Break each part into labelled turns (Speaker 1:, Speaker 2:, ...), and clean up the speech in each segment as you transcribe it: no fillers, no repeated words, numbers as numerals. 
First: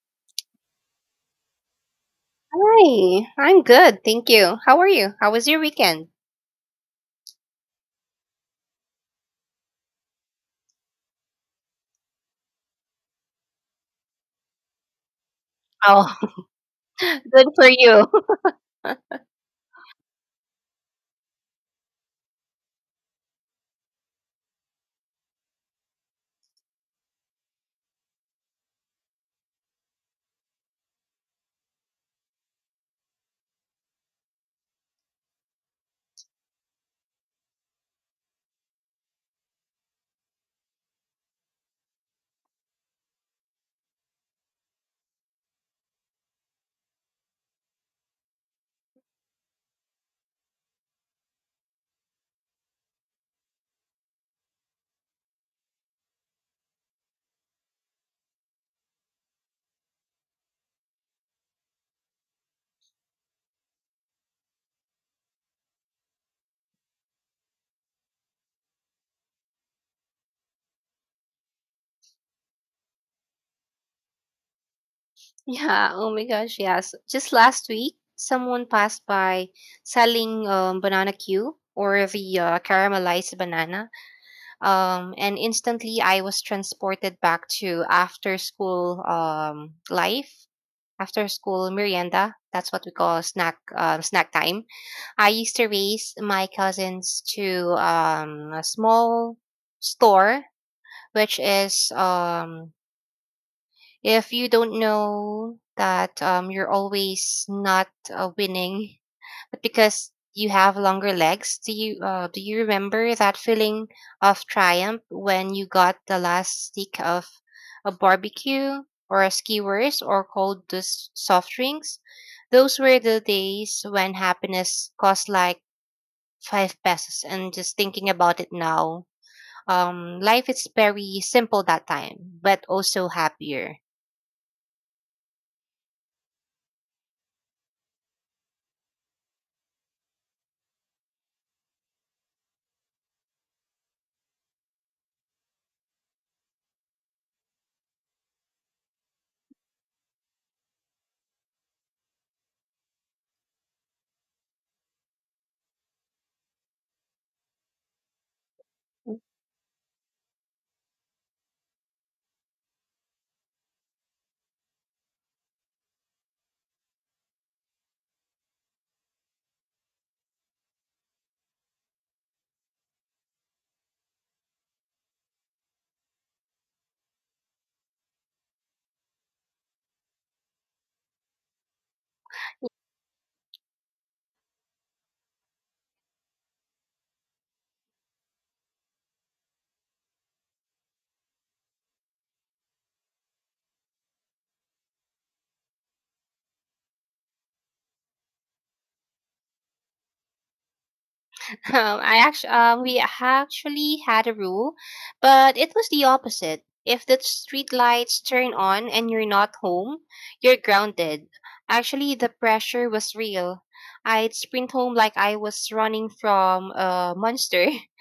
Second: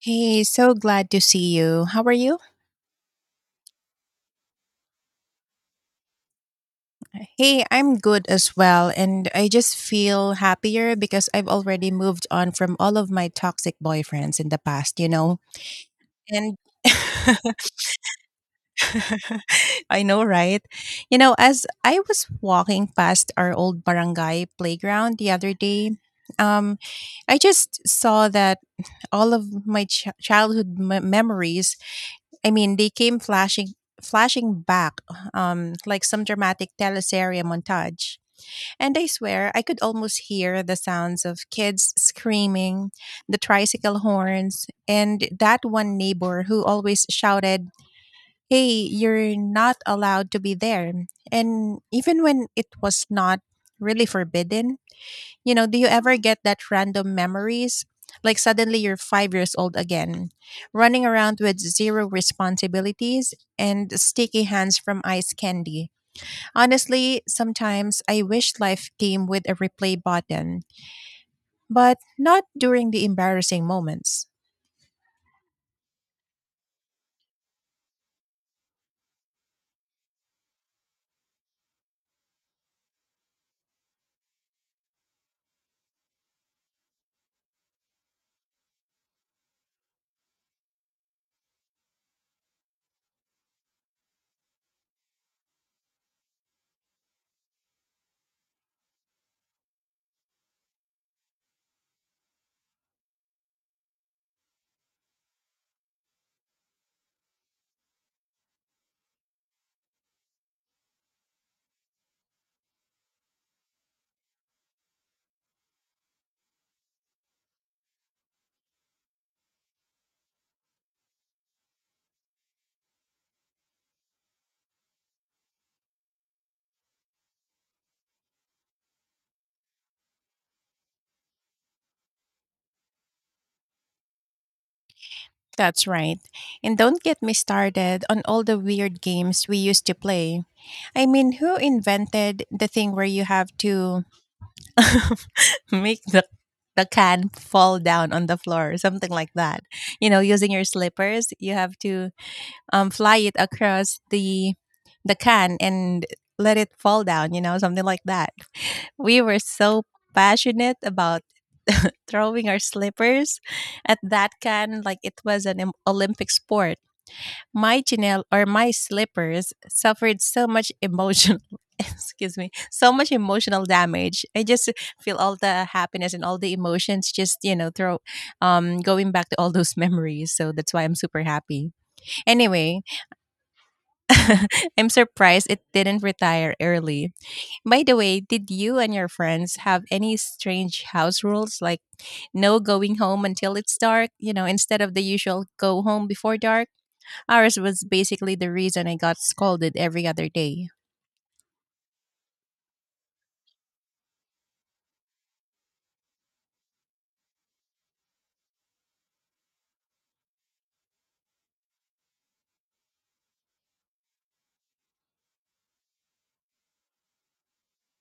Speaker 1: Hey, so glad to see you. How are you?
Speaker 2: Hi, I'm good, thank you. How are you? How was your weekend?
Speaker 1: Hey, I'm good as well, and I just feel happier because I've already moved on from all of my toxic boyfriends in the past, you know?
Speaker 2: Oh,
Speaker 1: And
Speaker 2: good for you.
Speaker 1: I know, right? You know, as I was walking past our old barangay playground the other day, um, I just saw that all of my childhood memories, I mean, they came flashing back, like some dramatic teleserie montage, and I swear I could almost hear the sounds of kids screaming, the tricycle horns, and that one neighbor who always shouted, "Hey, you're not allowed to be there," and even when it was not really forbidden. Do you ever get that random memories? Like suddenly you're 5 years old again, running around with zero responsibilities and sticky hands from ice candy. Honestly, sometimes I wish life came with a replay button, but not during the embarrassing moments.
Speaker 2: Yeah, oh my gosh, yes. Just last week, someone passed by selling banana Q or the caramelized banana. And instantly I was transported back to after school life, after school merienda. That's what we call snack snack time. I used to race my cousins to a small store which is if you don't know that you're always not winning, but because you have longer legs. Do you do you remember that feeling of triumph when you got the last stick of a barbecue or a skewers or cold soft drinks? Those were the days when happiness cost like five pesos, and just thinking about it now, life is very simple that time, but also happier.
Speaker 1: That's right. And don't get me started on all the weird games we used to play. I mean, who invented the thing where you have to make the can fall down on the floor or something like that? You know, using your slippers, you have to fly it across the can and let it fall down, you know, something like that. We were so passionate about throwing our slippers at that can like it was an Olympic sport. My Chanel or my slippers suffered so much emotional excuse me, so much emotional damage. I just feel all the happiness and all the emotions just, you know, throw going back to all those memories. So that's why I'm super happy. Anyway, I'm surprised it didn't retire early. By the way, did you and your friends have any strange house rules like no going home until it's dark, you know, instead of the usual go home before dark? Ours was basically the reason I got scolded every other day.
Speaker 2: We actually had a rule, but it was the opposite. If the street lights turn on and you're not home, you're grounded. Actually, the pressure was real. I'd sprint home like I was running from a monster.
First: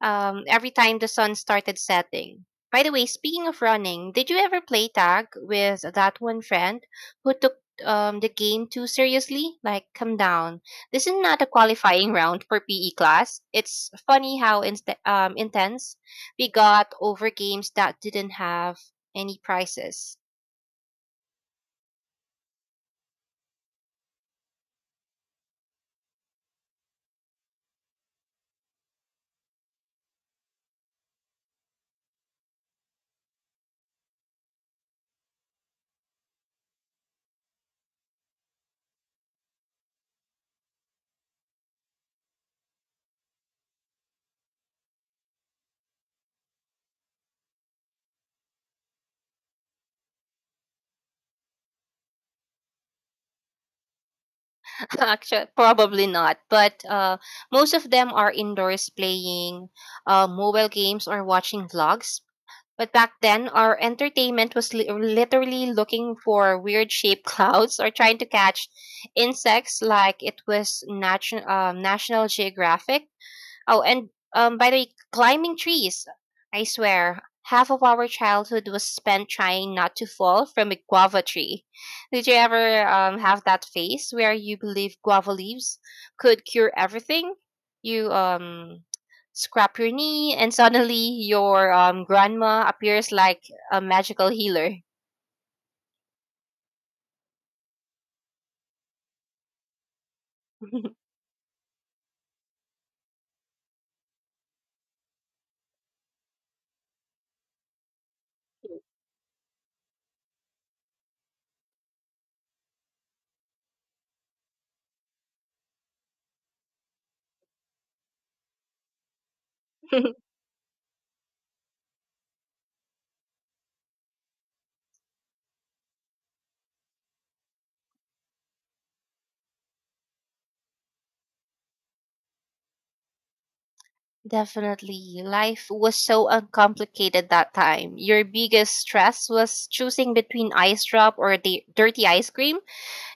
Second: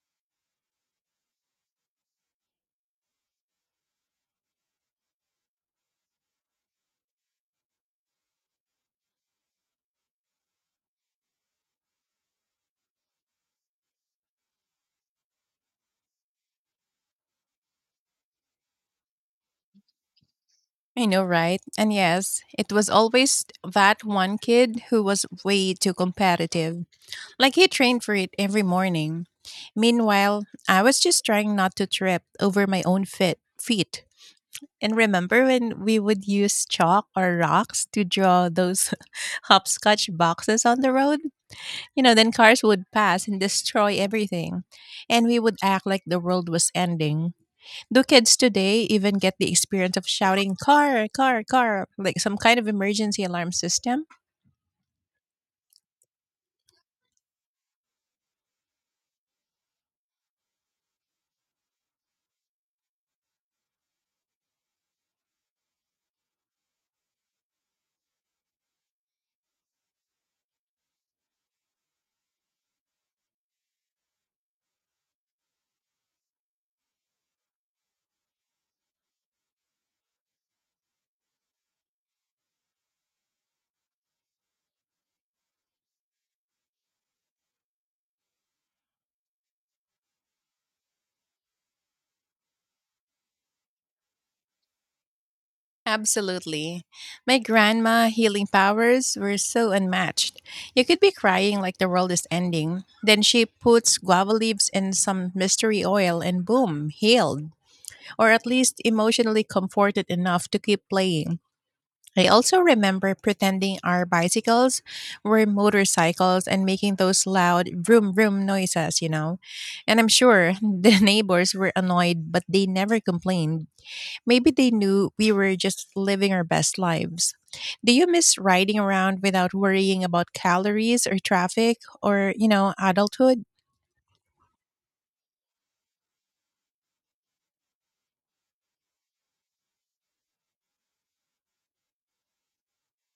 Speaker 2: Every time the sun started setting. By the way, speaking of running, did you ever play tag with that one friend who took the game too seriously? Like, come down. This is not a qualifying round for PE class. It's funny how intense we got over games that didn't have any prizes.
Speaker 1: I know, right? And yes, it was always that one kid who was way too competitive. Like he trained for it every morning. Meanwhile, I was just trying not to trip over my own feet. And remember when we would use chalk or rocks to draw those hopscotch boxes on the road? You know, then cars would pass and destroy everything. And we would act like the world was ending. Do kids today even get the experience of shouting, "Car, car, car," like some kind of emergency alarm system?
Speaker 2: Actually, probably not. But most of them are indoors playing mobile games or watching vlogs. But back then, our entertainment was literally looking for weird shaped clouds or trying to catch insects like it was National Geographic. Oh, and by the way, climbing trees. I swear, half of our childhood was spent trying not to fall from a guava tree. Did you ever have that phase where you believe guava leaves could cure everything? You scrap your knee, and suddenly your grandma appears like a magical healer.
Speaker 1: Absolutely. My grandma healing powers were so unmatched. You could be crying like the world is ending. Then she puts guava leaves in some mystery oil and boom, healed, or at least emotionally comforted enough to keep playing. I also remember pretending our bicycles were motorcycles and making those loud vroom vroom noises, you know. And I'm sure the neighbors were annoyed, but they never complained. Maybe they knew we were just living our best lives. Do you miss riding around without worrying about calories or traffic or, you know, adulthood?
Speaker 2: Definitely. Life was so uncomplicated that time. Your biggest stress was choosing between ice drop or the dirty ice cream.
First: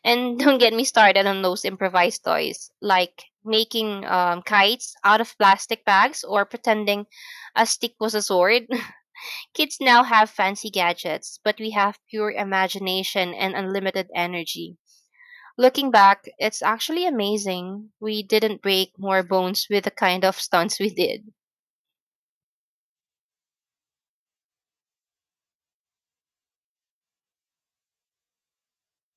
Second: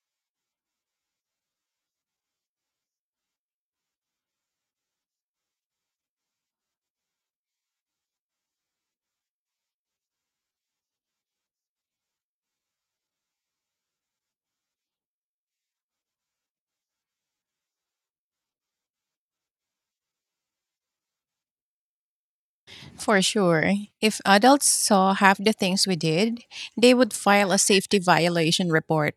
Speaker 2: And don't get me started on those improvised toys, like making kites out of plastic bags or pretending a stick was a sword. Kids now have fancy gadgets, but we have pure imagination and unlimited energy. Looking back, it's actually amazing we didn't break more bones with the kind of stunts we did.
Speaker 1: For sure. If adults saw half the things we did, they would file a safety violation report.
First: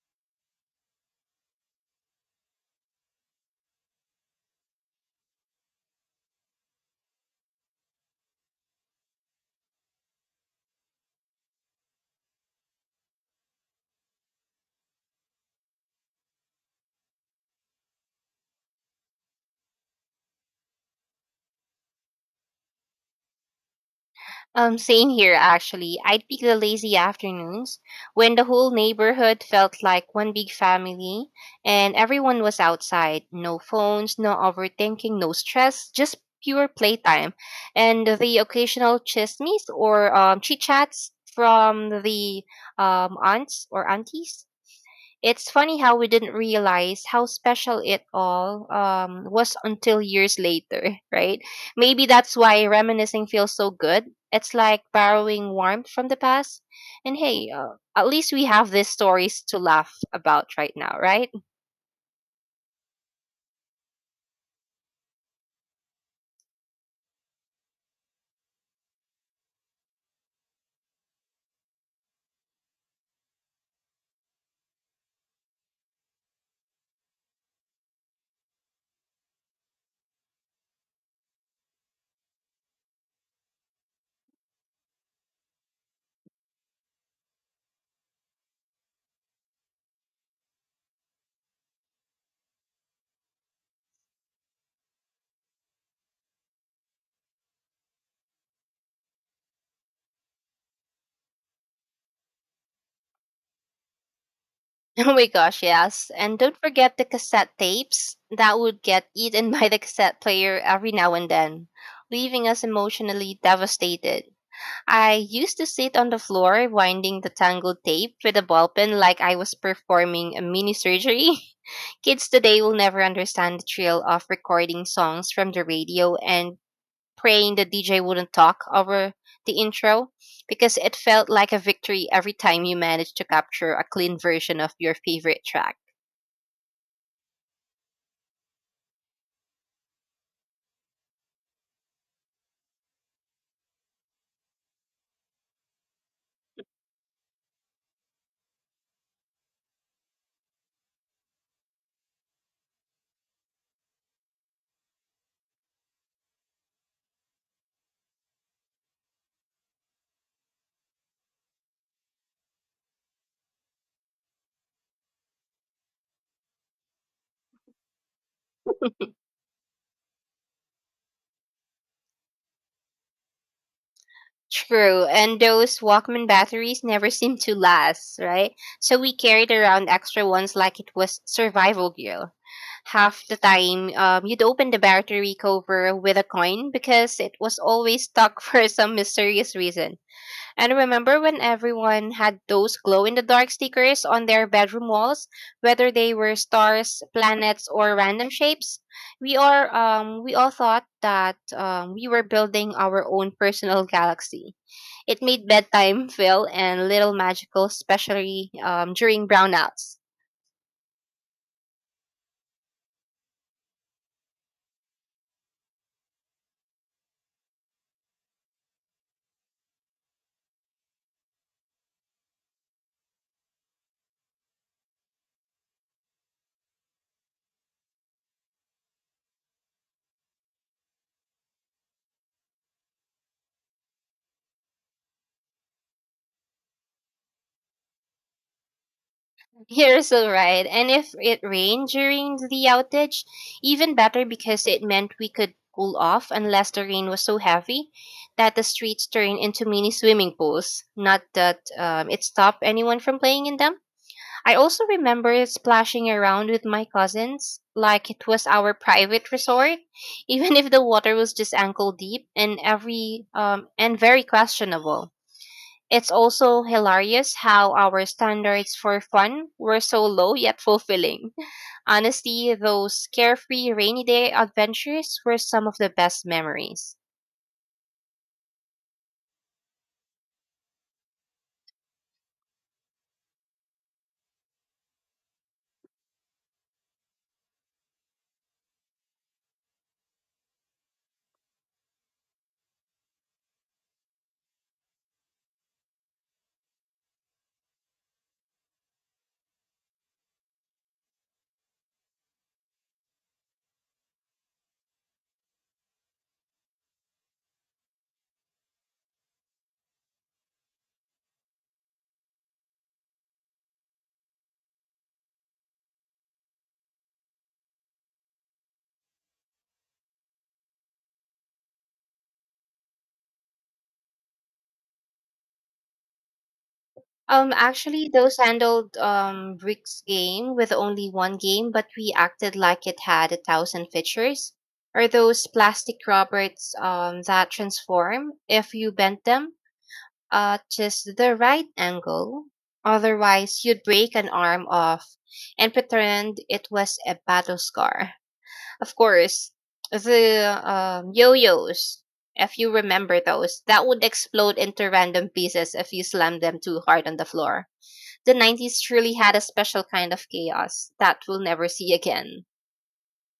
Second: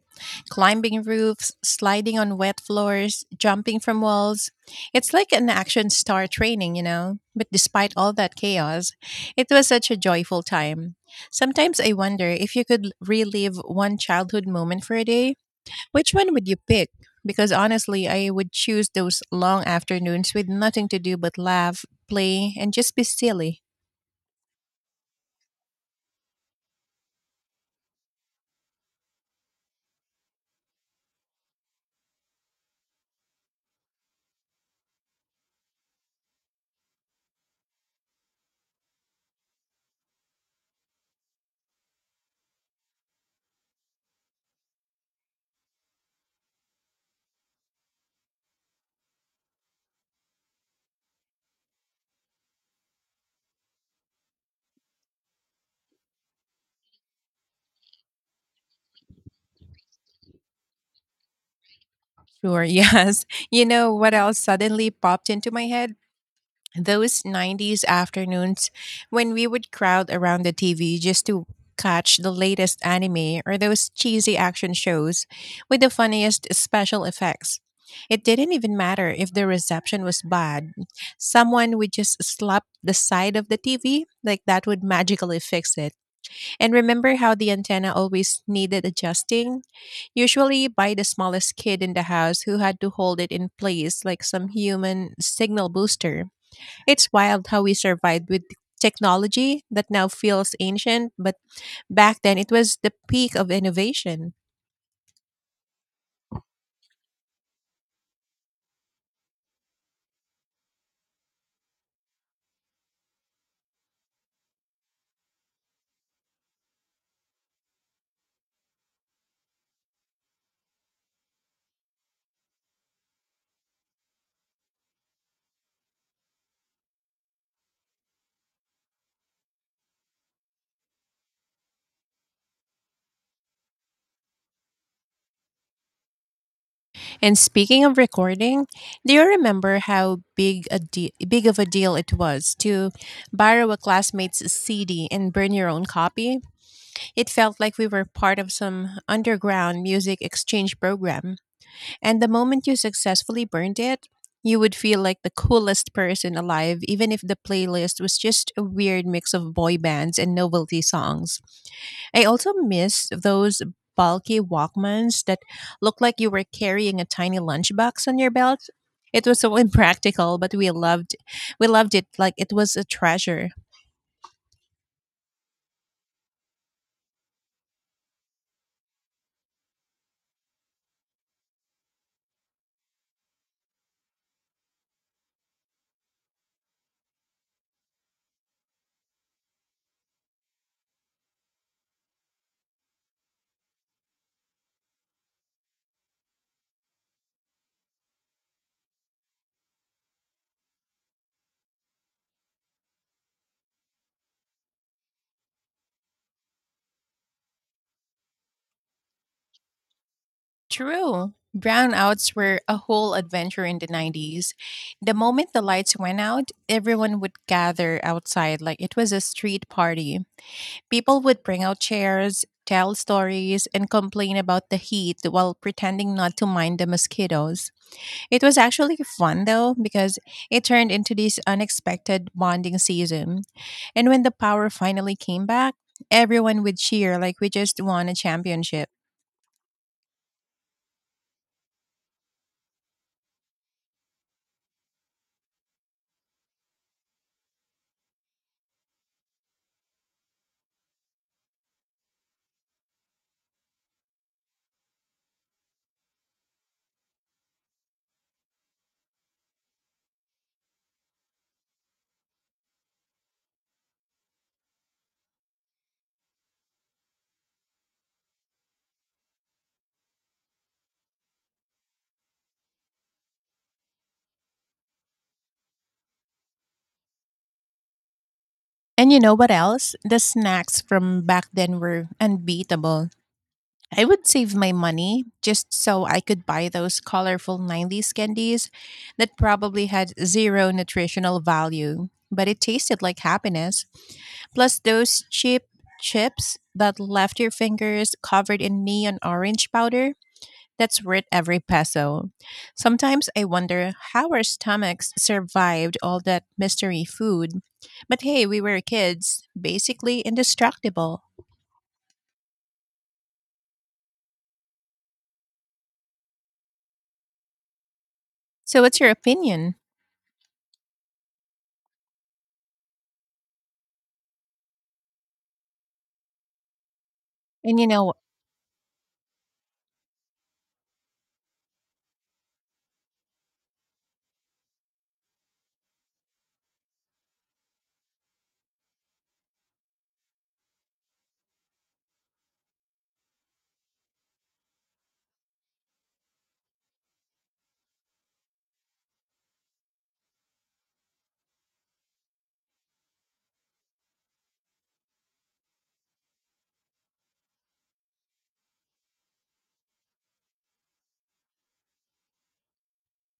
Speaker 1: Climbing roofs, sliding on wet floors, jumping from walls. It's like an action star training, you know? But despite all that chaos, it was such a joyful time. Sometimes I wonder, if you could relive one childhood moment for a day, which one would you pick? Because honestly, I would choose those long afternoons with nothing to do but laugh, play, and just be silly.
Speaker 2: Same here, actually. I'd pick the lazy afternoons when the whole neighborhood felt like one big family and everyone was outside. No phones, no overthinking, no stress, just pure playtime. And the occasional chismes or chit chats from the aunts or aunties. It's funny how we didn't realize how special it all was until years later, right? Maybe that's why reminiscing feels so good. It's like borrowing warmth from the past. And hey, at least we have these stories to laugh about right now, right?
Speaker 1: Sure, yes. You know what else suddenly popped into my head? Those 90s afternoons when we would crowd around the TV just to catch the latest anime or those cheesy action shows with the funniest special effects. It didn't even matter if the reception was bad. Someone would just slap the side of the TV, like that would magically fix it. And remember how the antenna always needed adjusting? Usually by the smallest kid in the house who had to hold it in place like some human signal booster. It's wild how we survived with technology that now feels ancient, but back then it was the peak of innovation.
Speaker 2: Oh my gosh, yes. And don't forget the cassette tapes that would get eaten by the cassette player every now and then, leaving us emotionally devastated. I used to sit on the floor winding the tangled tape with a ball pen like I was performing a mini surgery. Kids today will never understand the thrill of recording songs from the radio and praying the DJ wouldn't talk over the intro, because it felt like a victory every time you managed to capture a clean version of your favorite track.
Speaker 1: And speaking of recording, do you remember how big of a deal it was to borrow a classmate's CD and burn your own copy? It felt like we were part of some underground music exchange program, and the moment you successfully burned it, you would feel like the coolest person alive, even if the playlist was just a weird mix of boy bands and novelty songs. I also miss those bulky Walkmans that looked like you were carrying a tiny lunchbox on your belt. It was so impractical, but we loved it like it was a treasure.
Speaker 2: True, and those Walkman batteries never seem to last, right? So we carried around extra ones like it was survival gear. Half the time you'd open the battery cover with a coin because it was always stuck for some mysterious reason. And remember when everyone had those glow in the dark stickers on their bedroom walls, whether they were stars, planets, or random shapes? We all thought that we were building our own personal galaxy. It made bedtime feel and little magical, especially during brownouts.
Speaker 1: True. Brownouts were a whole adventure in the 90s. The moment the lights went out, everyone would gather outside like it was a street party. People would bring out chairs, tell stories, and complain about the heat while pretending not to mind the mosquitoes. It was actually fun though, because it turned into this unexpected bonding season. And when the power finally came back, everyone would cheer like we just won a championship.
Speaker 2: You're so right. And if it rained during the outage, even better because it meant we could cool off, unless the rain was so heavy that the streets turned into mini swimming pools. Not that it stopped anyone from playing in them. I also remember splashing around with my cousins like it was our private resort, even if the water was just ankle deep and every and very questionable. It's also hilarious how our standards for fun were so low yet fulfilling. Honestly, those carefree rainy day adventures were some of the best memories.
Speaker 1: And you know what else? The snacks from back then were unbeatable. I would save my money just so I could buy those colorful 90s candies that probably had zero nutritional value, but it tasted like happiness. Plus, those cheap chips that left your fingers covered in neon orange powder, that's worth every peso. Sometimes I wonder how our stomachs survived all that mystery food. But hey, we were kids, basically indestructible. So, what's your opinion? And you
Speaker 2: Actually,
Speaker 1: know.
Speaker 2: those handled Rick's game with only one game, but we acted like it had a thousand features. Or those plastic robots that transform if you bent them at just the right angle. Otherwise, you'd break an arm off and pretend it was a battle scar. Of course, the yo-yos, if you remember those, that would explode into random pieces if you slammed them too hard on the floor. The 90s truly had a special kind of chaos that we'll never see again.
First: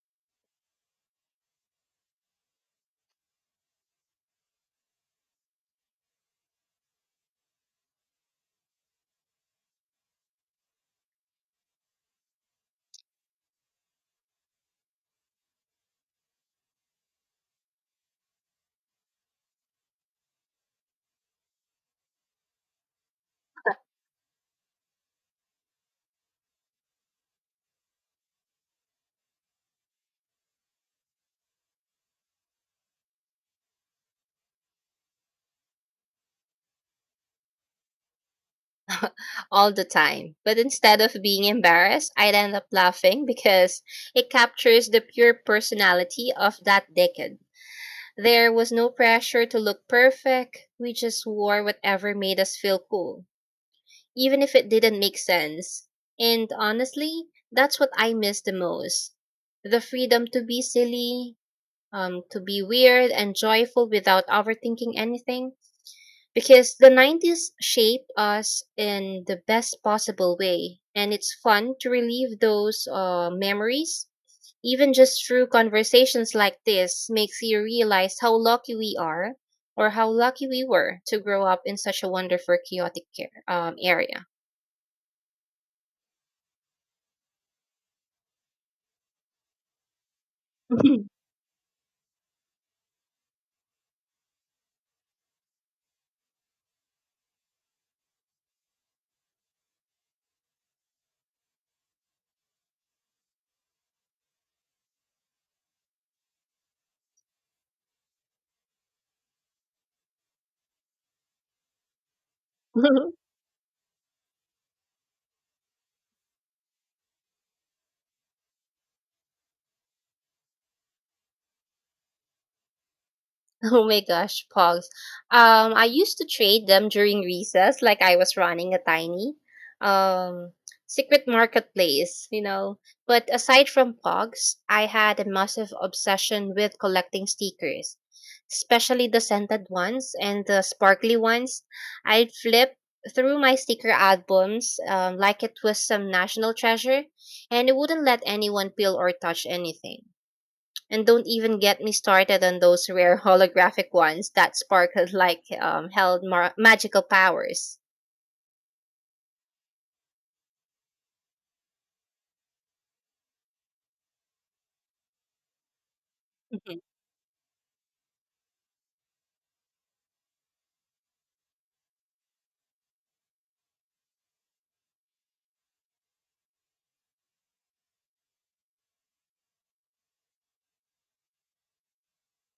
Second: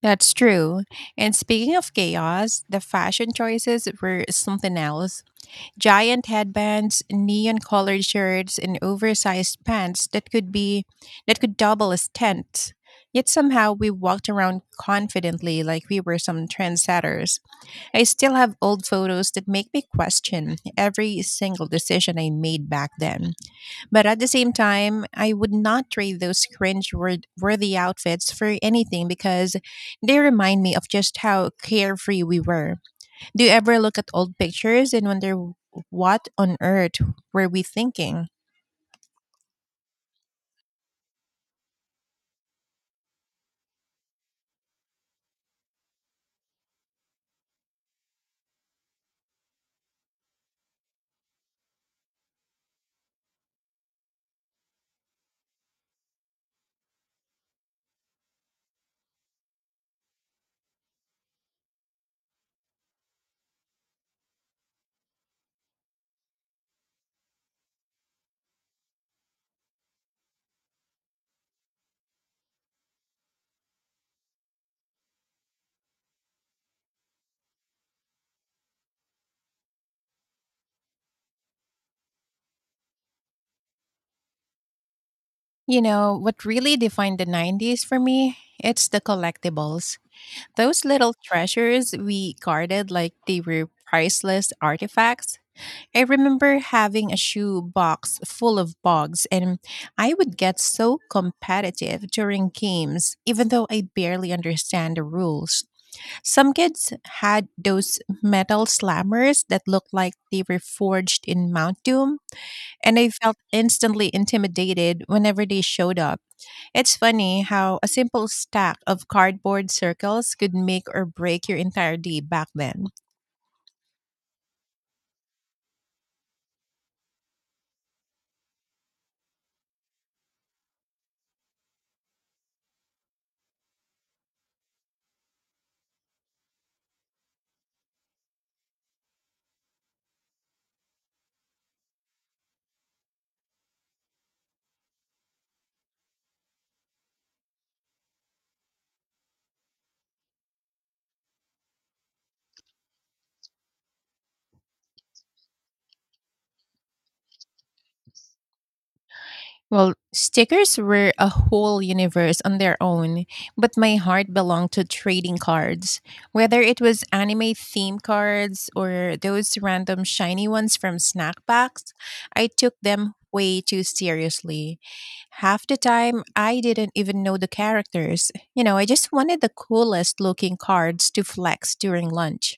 Speaker 1: That's true. And speaking of chaos, the fashion choices were something else. Giant headbands, neon colored shirts, and oversized pants that could be that could double as tents. Yet somehow we walked around confidently like we were some trendsetters. I still have old photos that make me question every single decision I made back then. But at the same time, I would not trade those cringe worthy outfits for anything, because they remind me of just how carefree we were. Do you ever look at old pictures and wonder, what on earth were we thinking?
Speaker 2: All the time. But instead of being embarrassed, I'd end up laughing because it captures the pure personality of that decade. There was no pressure to look perfect. We just wore whatever made us feel cool, even if it didn't make sense. And honestly, that's what I miss the most. The freedom to be silly, to be weird and joyful without overthinking anything. Because the 90s shaped us in the best possible way, and it's fun to relive those memories. Even just through conversations like this makes you realize how lucky we are, or how lucky we were to grow up in such a wonderful, chaotic care, area.
Speaker 1: You know, what really defined the 90s for me, it's the collectibles. Those little treasures we guarded like they were priceless artifacts. I remember having a shoe box full of bugs, and I would get so competitive during games, even though I barely understand the rules. Some kids had those metal slammers that looked like they were forged in Mount Doom, and I felt instantly intimidated whenever they showed up. It's funny how a simple stack of cardboard circles could make or break your entire day back then.
Speaker 2: Oh my gosh, pogs. I used to trade them during recess, like I was running a tiny um secret marketplace, you know. But aside from pogs, I had a massive obsession with collecting stickers, especially the scented ones and the sparkly ones. I'd flip through my sticker albums like it was some national treasure, and it wouldn't let anyone peel or touch anything. And don't even get me started on those rare holographic ones that sparkled like held magical powers.
Speaker 1: Well, stickers were a whole universe on their own, but my heart belonged to trading cards. Whether it
Speaker 2: Mhm.
Speaker 1: was anime theme cards or those random shiny ones from snack packs, I took them way too seriously. Half the time, I didn't even know the characters. You know, I just wanted the coolest looking cards to flex during lunch.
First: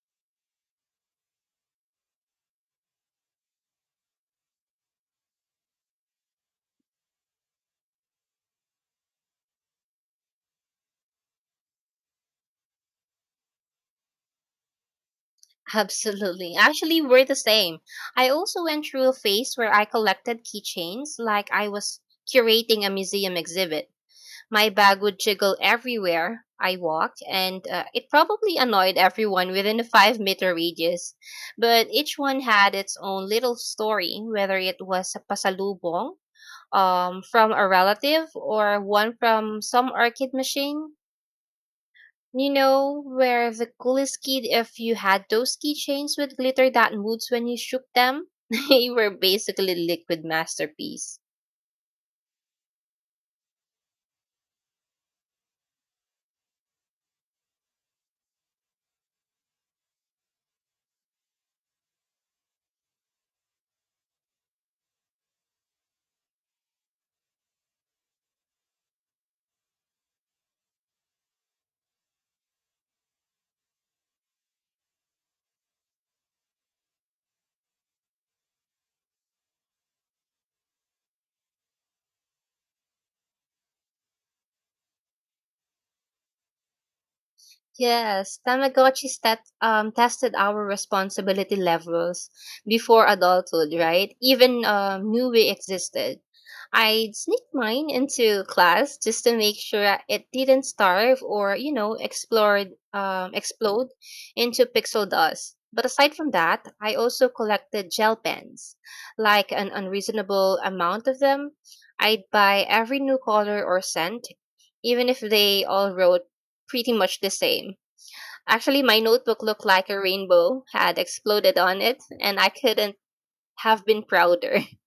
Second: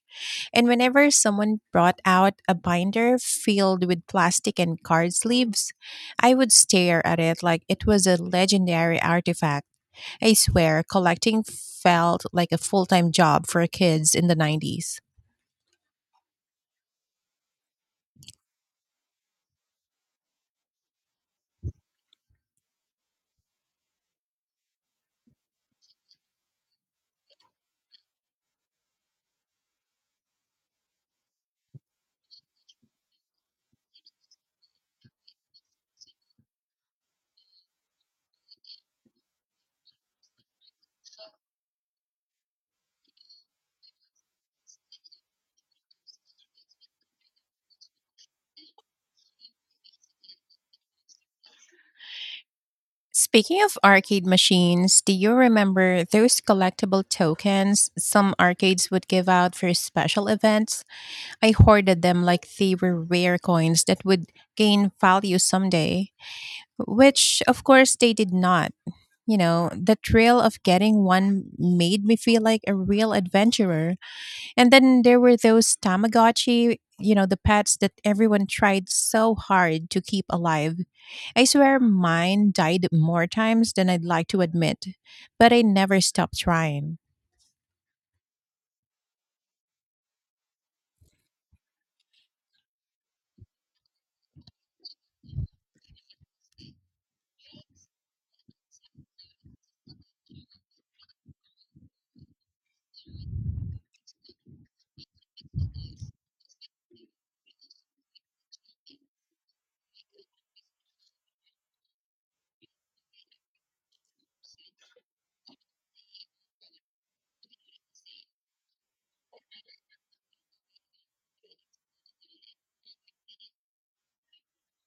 Speaker 1: And whenever someone brought out a binder filled with plastic and card sleeves, I would stare at it like it was a legendary artifact. I swear, collecting felt like a full time job for kids in the 90s.
Speaker 2: Absolutely. Actually, we're the same. I also went through a phase where I collected keychains like I was curating a museum exhibit. My bag would jiggle everywhere I walked, and it probably annoyed everyone within a 5 meter radius. But each one had its own little story, whether it was a pasalubong from a relative or one from some arcade machine. You know, where the coolest kid, if you had those keychains with glitter that moves when you shook them, they were basically liquid masterpiece.
Speaker 1: Speaking of arcade machines, do you remember those collectible tokens some arcades would give out for special events? I hoarded them like they were rare coins that would gain value someday, which of course they did not. You know, the thrill of getting one made me feel like a real adventurer. And then there were those Tamagotchi, you know, the pets that everyone tried so hard to keep alive. I swear mine died more times than I'd like to admit, but I never stopped trying.
Speaker 2: Yes, Tamagotchis that tested our responsibility levels before adulthood, right? Even knew we existed. I'd sneak mine into class just to make sure it didn't starve or, you know, explode, explode into pixel dust. But aside from that, I also collected gel pens, like an unreasonable amount of them. I'd buy every new color or scent, even if they all wrote pretty much the same. Actually, my notebook looked like a rainbow had exploded on it, and I couldn't have been prouder.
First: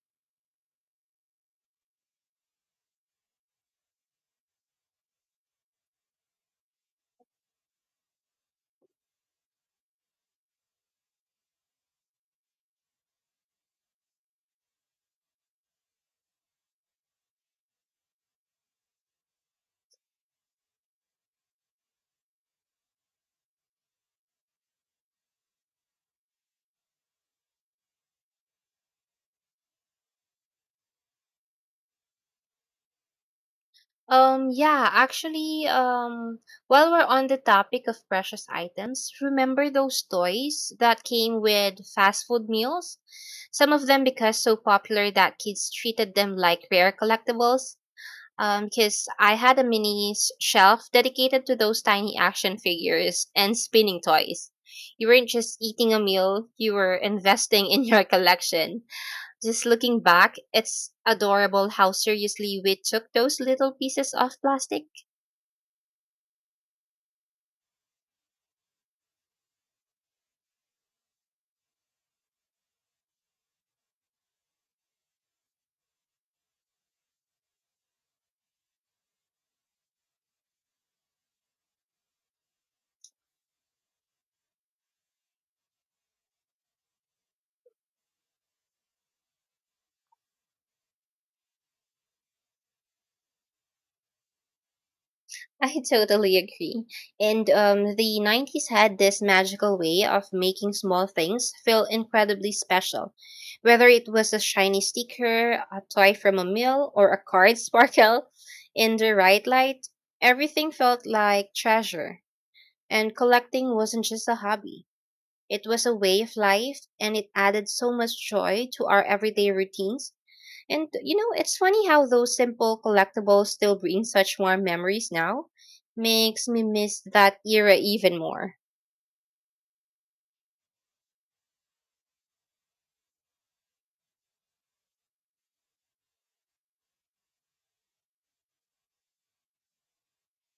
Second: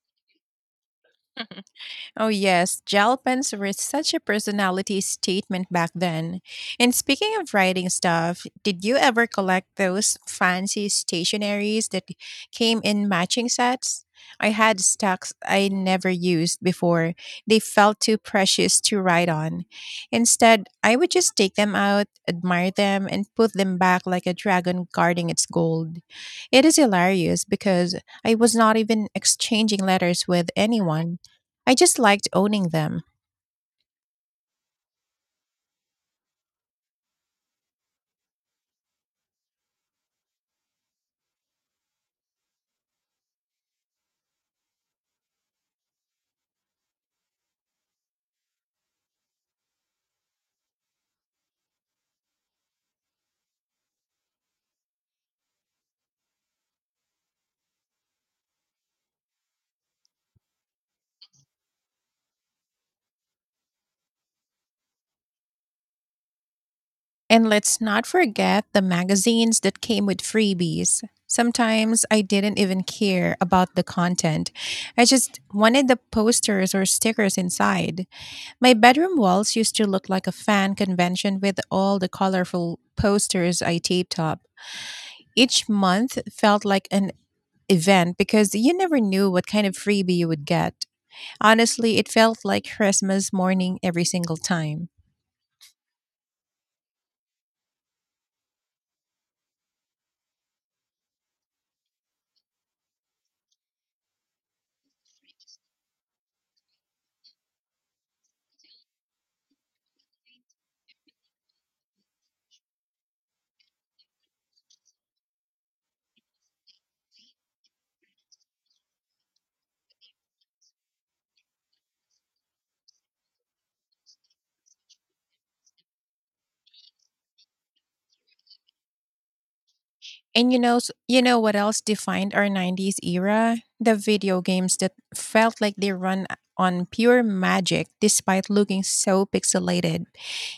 Speaker 1: Oh, yes, gel pens were such a personality statement back then. And speaking of writing stuff, did you ever collect those fancy stationaries that came in matching sets? I had stacks I never used before. They felt too precious to write on. Instead, I would just take them out, admire them, and put them back like a dragon guarding its gold. It is hilarious because I was not even exchanging letters with anyone. I just liked owning them.
Speaker 2: Um, yeah, actually, um, while we're on the topic of precious items, remember those toys that came with fast food meals? Some of them because so popular that kids treated them like rare collectibles. Because I had a mini shelf dedicated to those tiny action figures and spinning toys. You weren't just eating a meal, you were investing in your collection. Just looking back, it's adorable how seriously we took those little pieces of plastic.
Speaker 1: And let's not forget the magazines that came with freebies. Sometimes I didn't even care about the content. I just wanted the posters or stickers inside. My bedroom walls used to look like a fan convention with all the colorful posters I taped up. Each month felt like an event because you never knew what kind of freebie you would get. Honestly, it felt like Christmas morning every single time.
Speaker 2: I totally agree. And the 90s had this magical way of making small things feel incredibly special. Whether it was a shiny sticker, a toy from a mill, or a card sparkle in the right light, everything felt like treasure. And collecting wasn't just a hobby. It was a way of life, and it added so much joy to our everyday routines. And you know, it's funny how those simple collectibles still bring such warm memories now. Makes me miss that era even more.
Speaker 1: And you know, you know what else defined our 90s era? The video games that felt like they run on pure magic despite looking so pixelated.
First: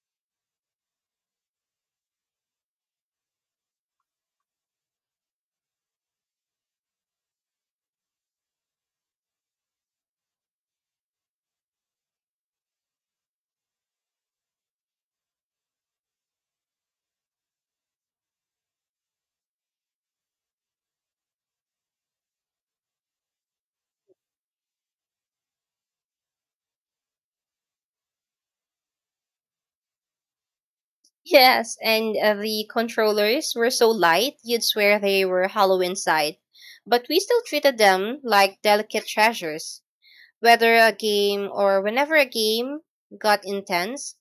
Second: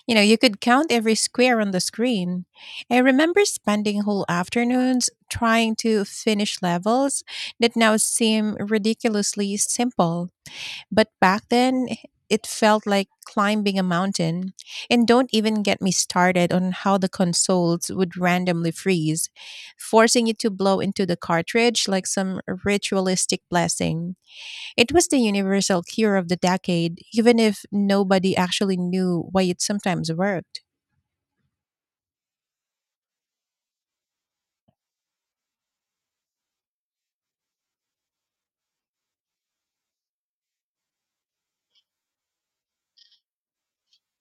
Speaker 1: You know, you could count every square on the screen. I remember spending whole afternoons trying to finish levels that now seem ridiculously simple. But back then, it felt like climbing a mountain. And don't even get me started on how the consoles would randomly freeze, forcing you to blow into the cartridge like some ritualistic blessing. It was the universal cure of the decade, even if nobody actually knew why it sometimes worked.
Speaker 2: Yes, and the controllers were so light, you'd swear they were hollow inside. But we still treated them like delicate treasures. Whether a game or whenever a game got intense,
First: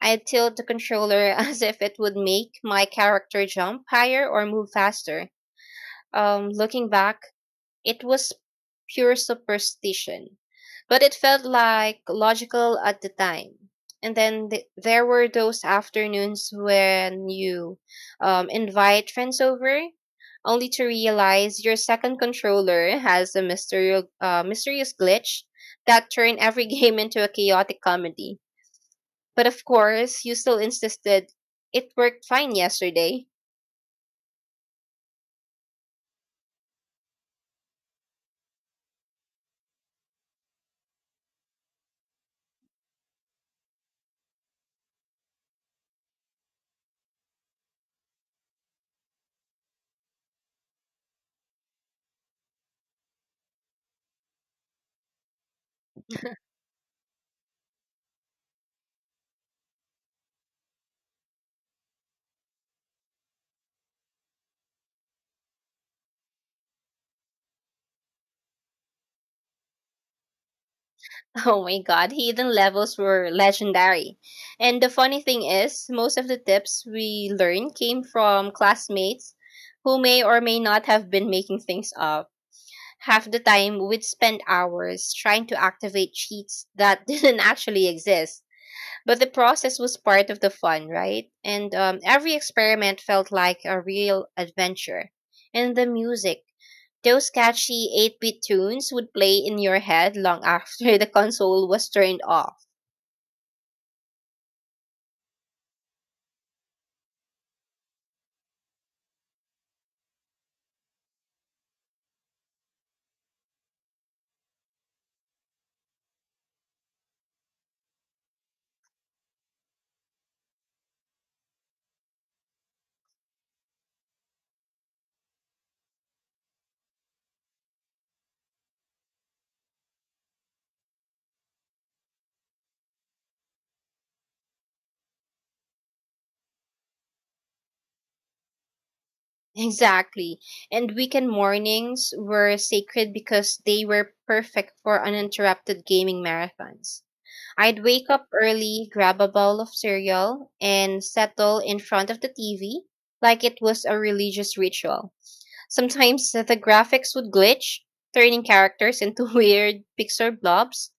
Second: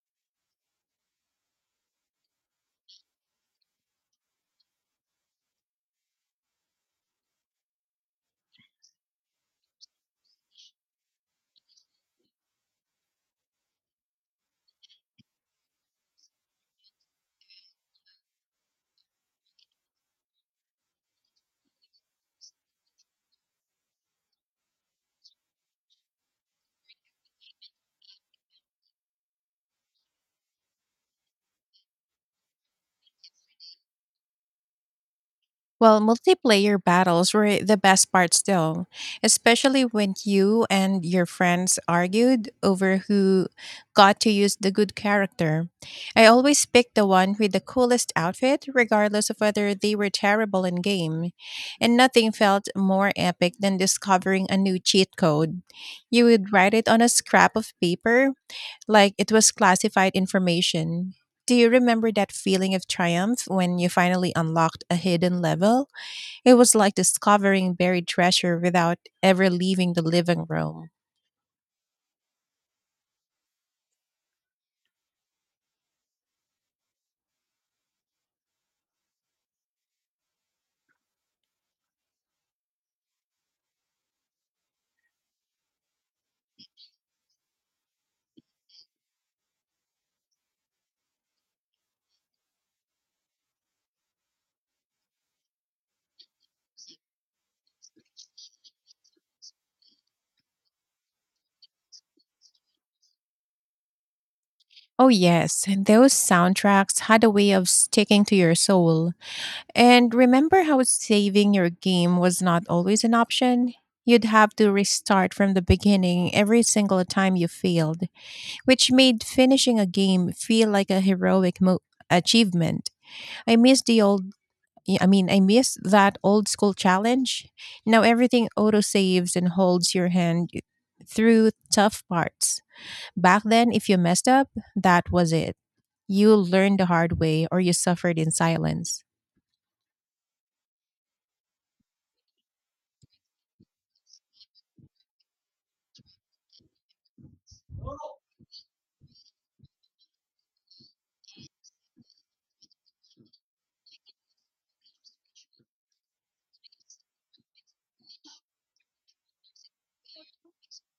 Speaker 2: I'd tilt the controller as if it would make my character jump higher or move faster. Looking back, it was pure superstition, but it felt like logical at the time. And then there were those afternoons when you invite friends over, only to realize your second controller has a mysterious glitch that turned every game into a chaotic comedy. But of course, you still insisted it worked fine yesterday.
Speaker 1: Well, multiplayer battles were the best part still, especially when you and your friends argued over who got to use the good character. I always picked the one with the coolest outfit, regardless of whether they were terrible in game, and nothing felt more epic than discovering a new cheat code. You would write it on a scrap of paper like it was classified information. Do you remember that feeling of triumph when you finally unlocked a hidden level? It was like discovering buried treasure without ever leaving the living room.
Speaker 2: Oh my god, hidden levels were legendary. And the funny thing is, most of the tips we learned came from classmates who may or may not have been making things up. Half the time, we'd spend hours trying to activate cheats that didn't actually exist. But the process was part of the fun, right? And every experiment felt like a real adventure. And the music, those catchy 8-bit tunes would play in your head long after the console was turned off.
Speaker 1: Oh, yes, and those soundtracks had a way of sticking to your soul. And remember how saving your game was not always an option? You'd have to restart from the beginning every single time you failed, which made finishing a game feel like a heroic achievement. I miss the old I mean, I miss that old school challenge. Now everything autosaves and holds your hand through tough parts. Back then, if you messed up, that was it. You learned the hard way or you suffered in silence.
Speaker 2: Exactly. And weekend mornings were sacred because they were perfect for uninterrupted gaming marathons. I'd wake up early, grab a bowl of cereal, and settle in front of the TV like it was a religious ritual. Sometimes the graphics would glitch, turning characters into weird pixel blobs,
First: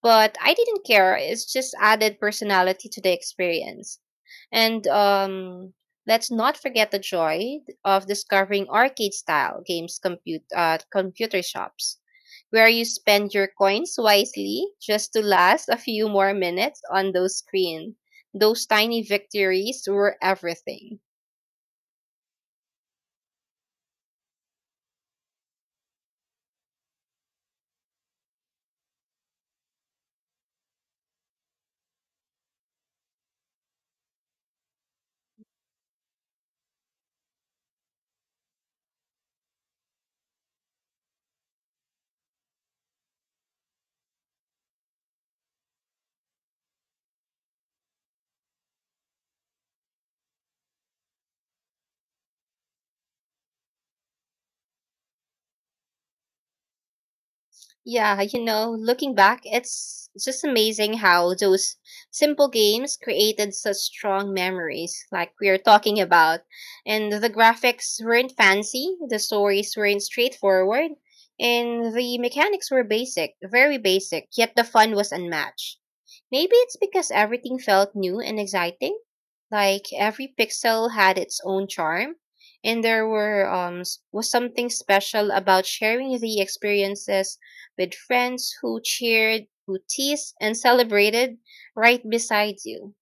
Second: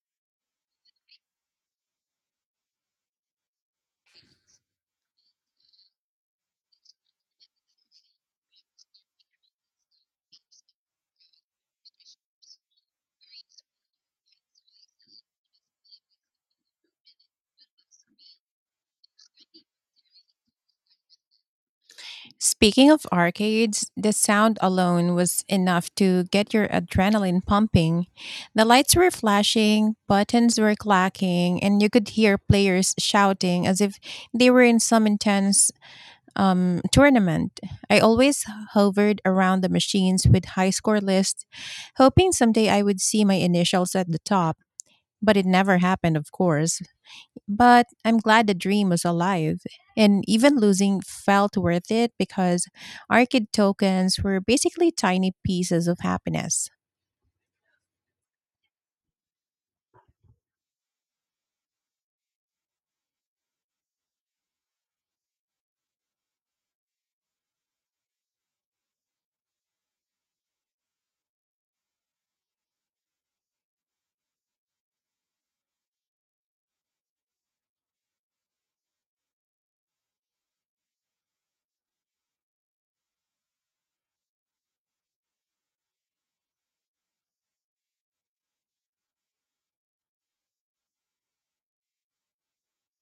Speaker 2: but I didn't care. It's just added personality to the experience. And let's not forget the joy of discovering arcade style games computer shops where you spend your coins wisely just to last a few more minutes on those screens. Those tiny victories were everything.
Speaker 1: Speaking of arcades, the sound alone was enough to get your adrenaline pumping. The lights were flashing, buttons were clacking, and you could hear players shouting as if they were in some intense tournament. I always hovered around the machines with high score lists, hoping someday I would see my initials at the top, but it never happened, of course. But I'm glad the dream was alive, and even losing felt worth it because ARCID tokens were basically tiny pieces of happiness.
Speaker 2: Yeah, you know, looking back, it's just amazing how those simple games created such strong memories, like we are talking about. And the graphics weren't fancy, the stories weren't straightforward, and the mechanics were basic, very basic, yet the fun was unmatched. Maybe it's because everything felt new and exciting, like every pixel had its own charm. And there was something special about sharing the experiences with friends who cheered, who teased, and celebrated right beside you.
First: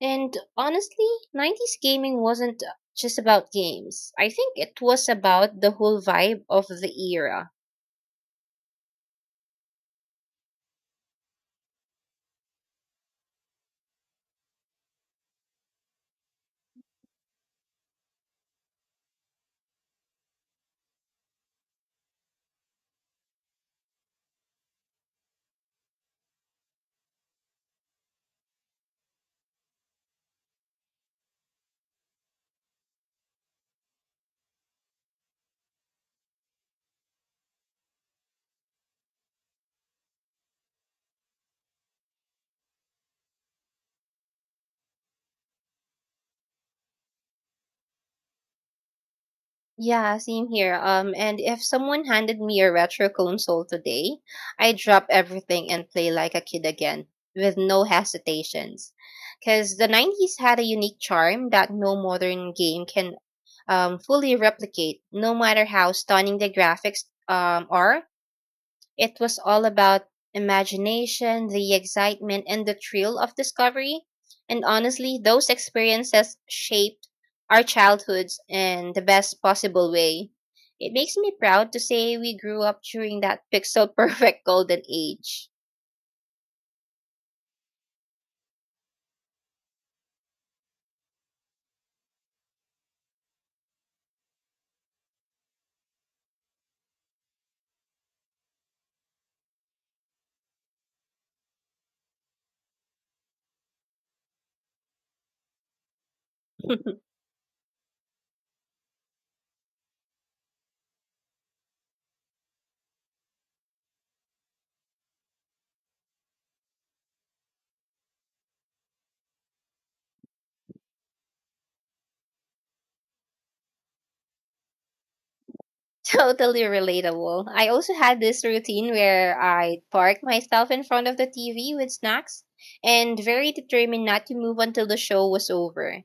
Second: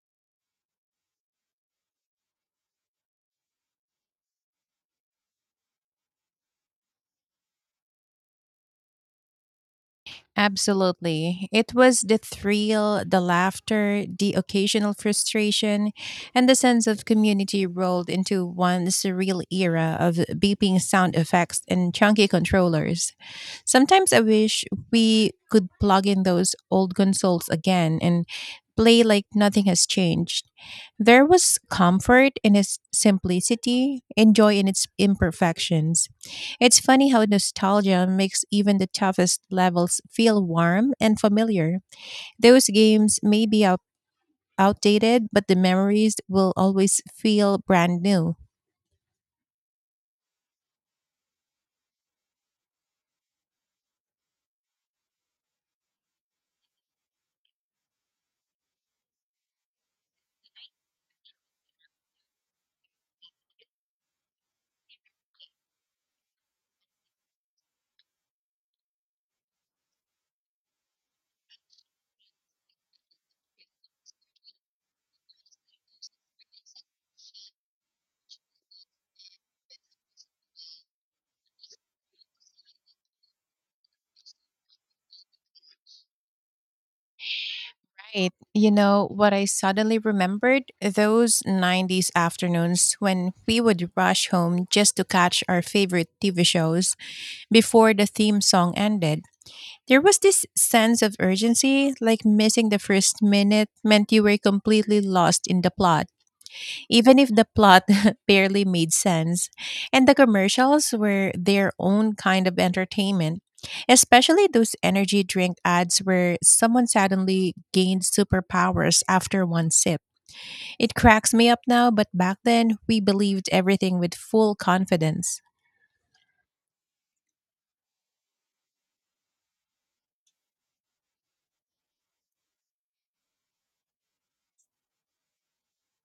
Speaker 2: And honestly, '90s gaming wasn't just about games. I think it was about the whole vibe of the era.
Speaker 1: Absolutely. It was the thrill, the laughter, the occasional frustration, and the sense of community rolled into one surreal era of beeping sound effects and chunky controllers. Sometimes I wish we could plug in those old consoles again and play like nothing has changed. There was comfort in its simplicity and joy in its imperfections. It's funny how nostalgia makes even the toughest levels feel warm and familiar. Those games may be outdated, but the memories will always feel brand new.
Speaker 2: Yeah, same here. And if someone handed me a retro console today, I'd drop everything and play like a kid again with no hesitations. Because the '90s had a unique charm that no modern game can fully replicate, no matter how stunning the graphics are. It was all about imagination, the excitement, and the thrill of discovery. And honestly, those experiences shaped our childhoods in the best possible way. It makes me proud to say we grew up during that pixel perfect golden age.
Speaker 1: Right. You know what I suddenly remembered? Those 90s afternoons when we would rush home just to catch our favorite TV shows before the theme song ended. There was this sense of urgency, like missing the first minute meant you were completely lost in the plot even if the plot barely made sense. And the commercials were their own kind of entertainment, especially those energy drink ads where someone suddenly gained superpowers after one sip. It cracks me up now, but back then we believed everything with full confidence.
Speaker 2: Totally relatable. I also had this routine where I'd park myself in front of the TV with snacks and very determined not to move until the show was over.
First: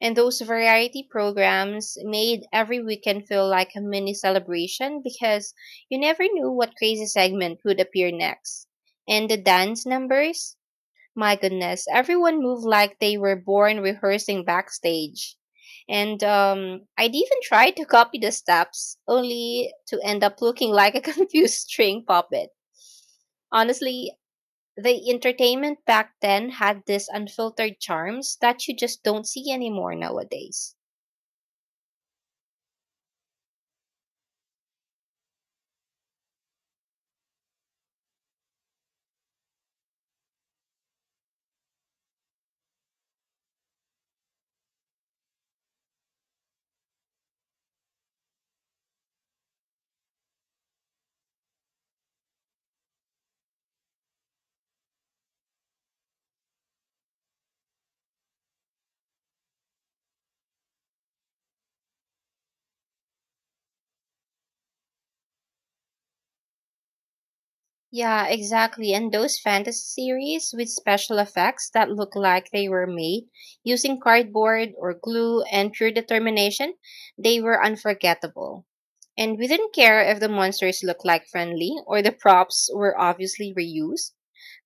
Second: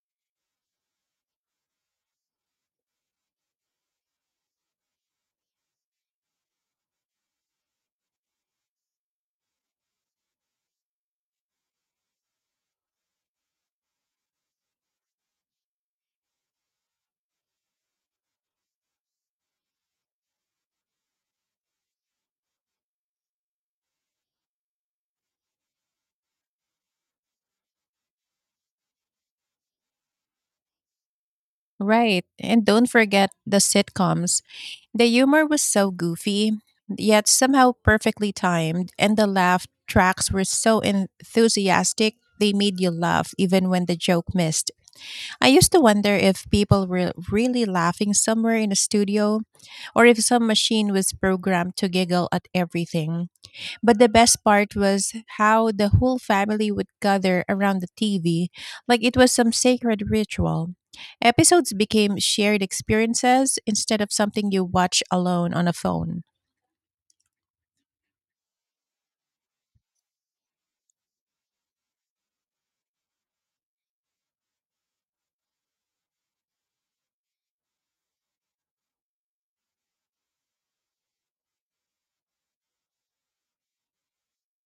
Speaker 2: And those variety programs made every weekend feel like a mini celebration because you never knew what crazy segment would appear next. And the dance numbers, my goodness, everyone moved like they were born rehearsing backstage. And I'd even try to copy the steps, only to end up looking like a confused string puppet. Honestly, the entertainment back then had these unfiltered charms that you just don't see anymore nowadays.
Speaker 1: Right. And don't forget the sitcoms. The humor was so goofy, yet somehow perfectly timed, and the laugh tracks were so enthusiastic. They made you laugh even when the joke missed. I used to wonder if people were really laughing somewhere in a studio or if some machine was programmed to giggle at everything. But the best part was how the whole family would gather around the TV like it was some sacred ritual. Episodes became shared experiences instead of something you watch alone on a phone.
Speaker 2: Yeah, exactly. And those fantasy series with special effects that look like they were made using cardboard or glue and pure determination, they were unforgettable. And we didn't care if the monsters looked like friendly or the props were obviously reused.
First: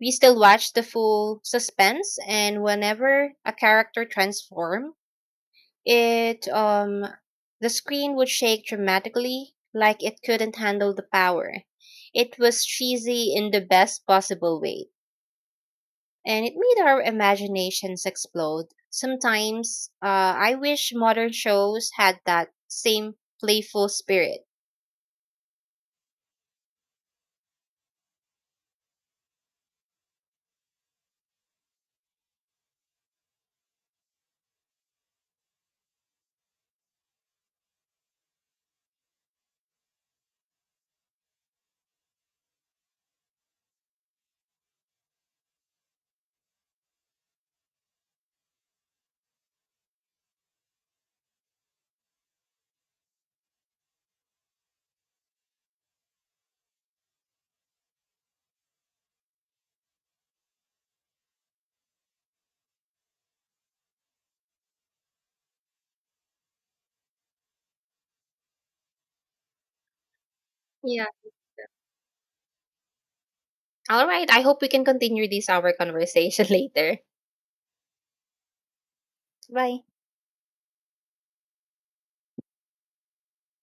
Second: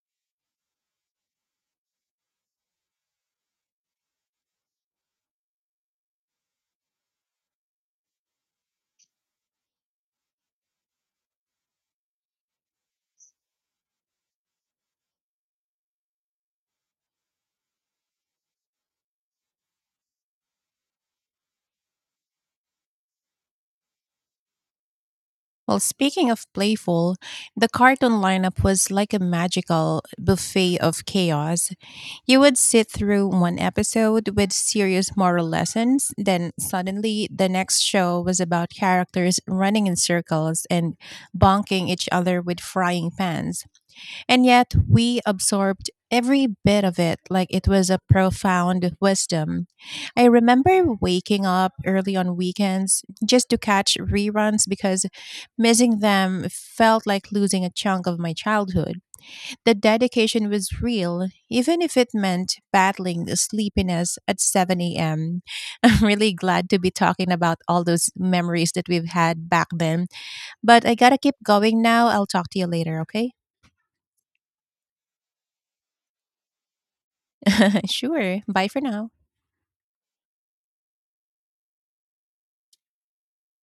Speaker 2: We still watched the full suspense, and whenever a character transformed, it the screen would shake dramatically, like it couldn't handle the power. It was cheesy in the best possible way, and it made our imaginations explode. Sometimes, I wish modern shows had that same playful spirit.
Speaker 1: Well, speaking of playful, the cartoon lineup was like a magical buffet of chaos. You would sit through one episode with serious moral lessons, then suddenly the next show was about characters running in circles and bonking each other with frying pans. And yet we absorbed every bit of it like it was a profound wisdom. I remember waking up early on weekends just to catch reruns because missing them felt like losing a chunk of my childhood. The dedication was real, even if it meant battling the sleepiness at 7 a.m. I'm really glad to be talking about all those memories that we've had back then. But I
Speaker 2: Yeah.
Speaker 1: gotta keep going now. I'll talk to you later, okay?
Speaker 2: All right. I hope we can continue this our conversation later.
Speaker 1: Sure. Bye for now.
Speaker 2: Bye.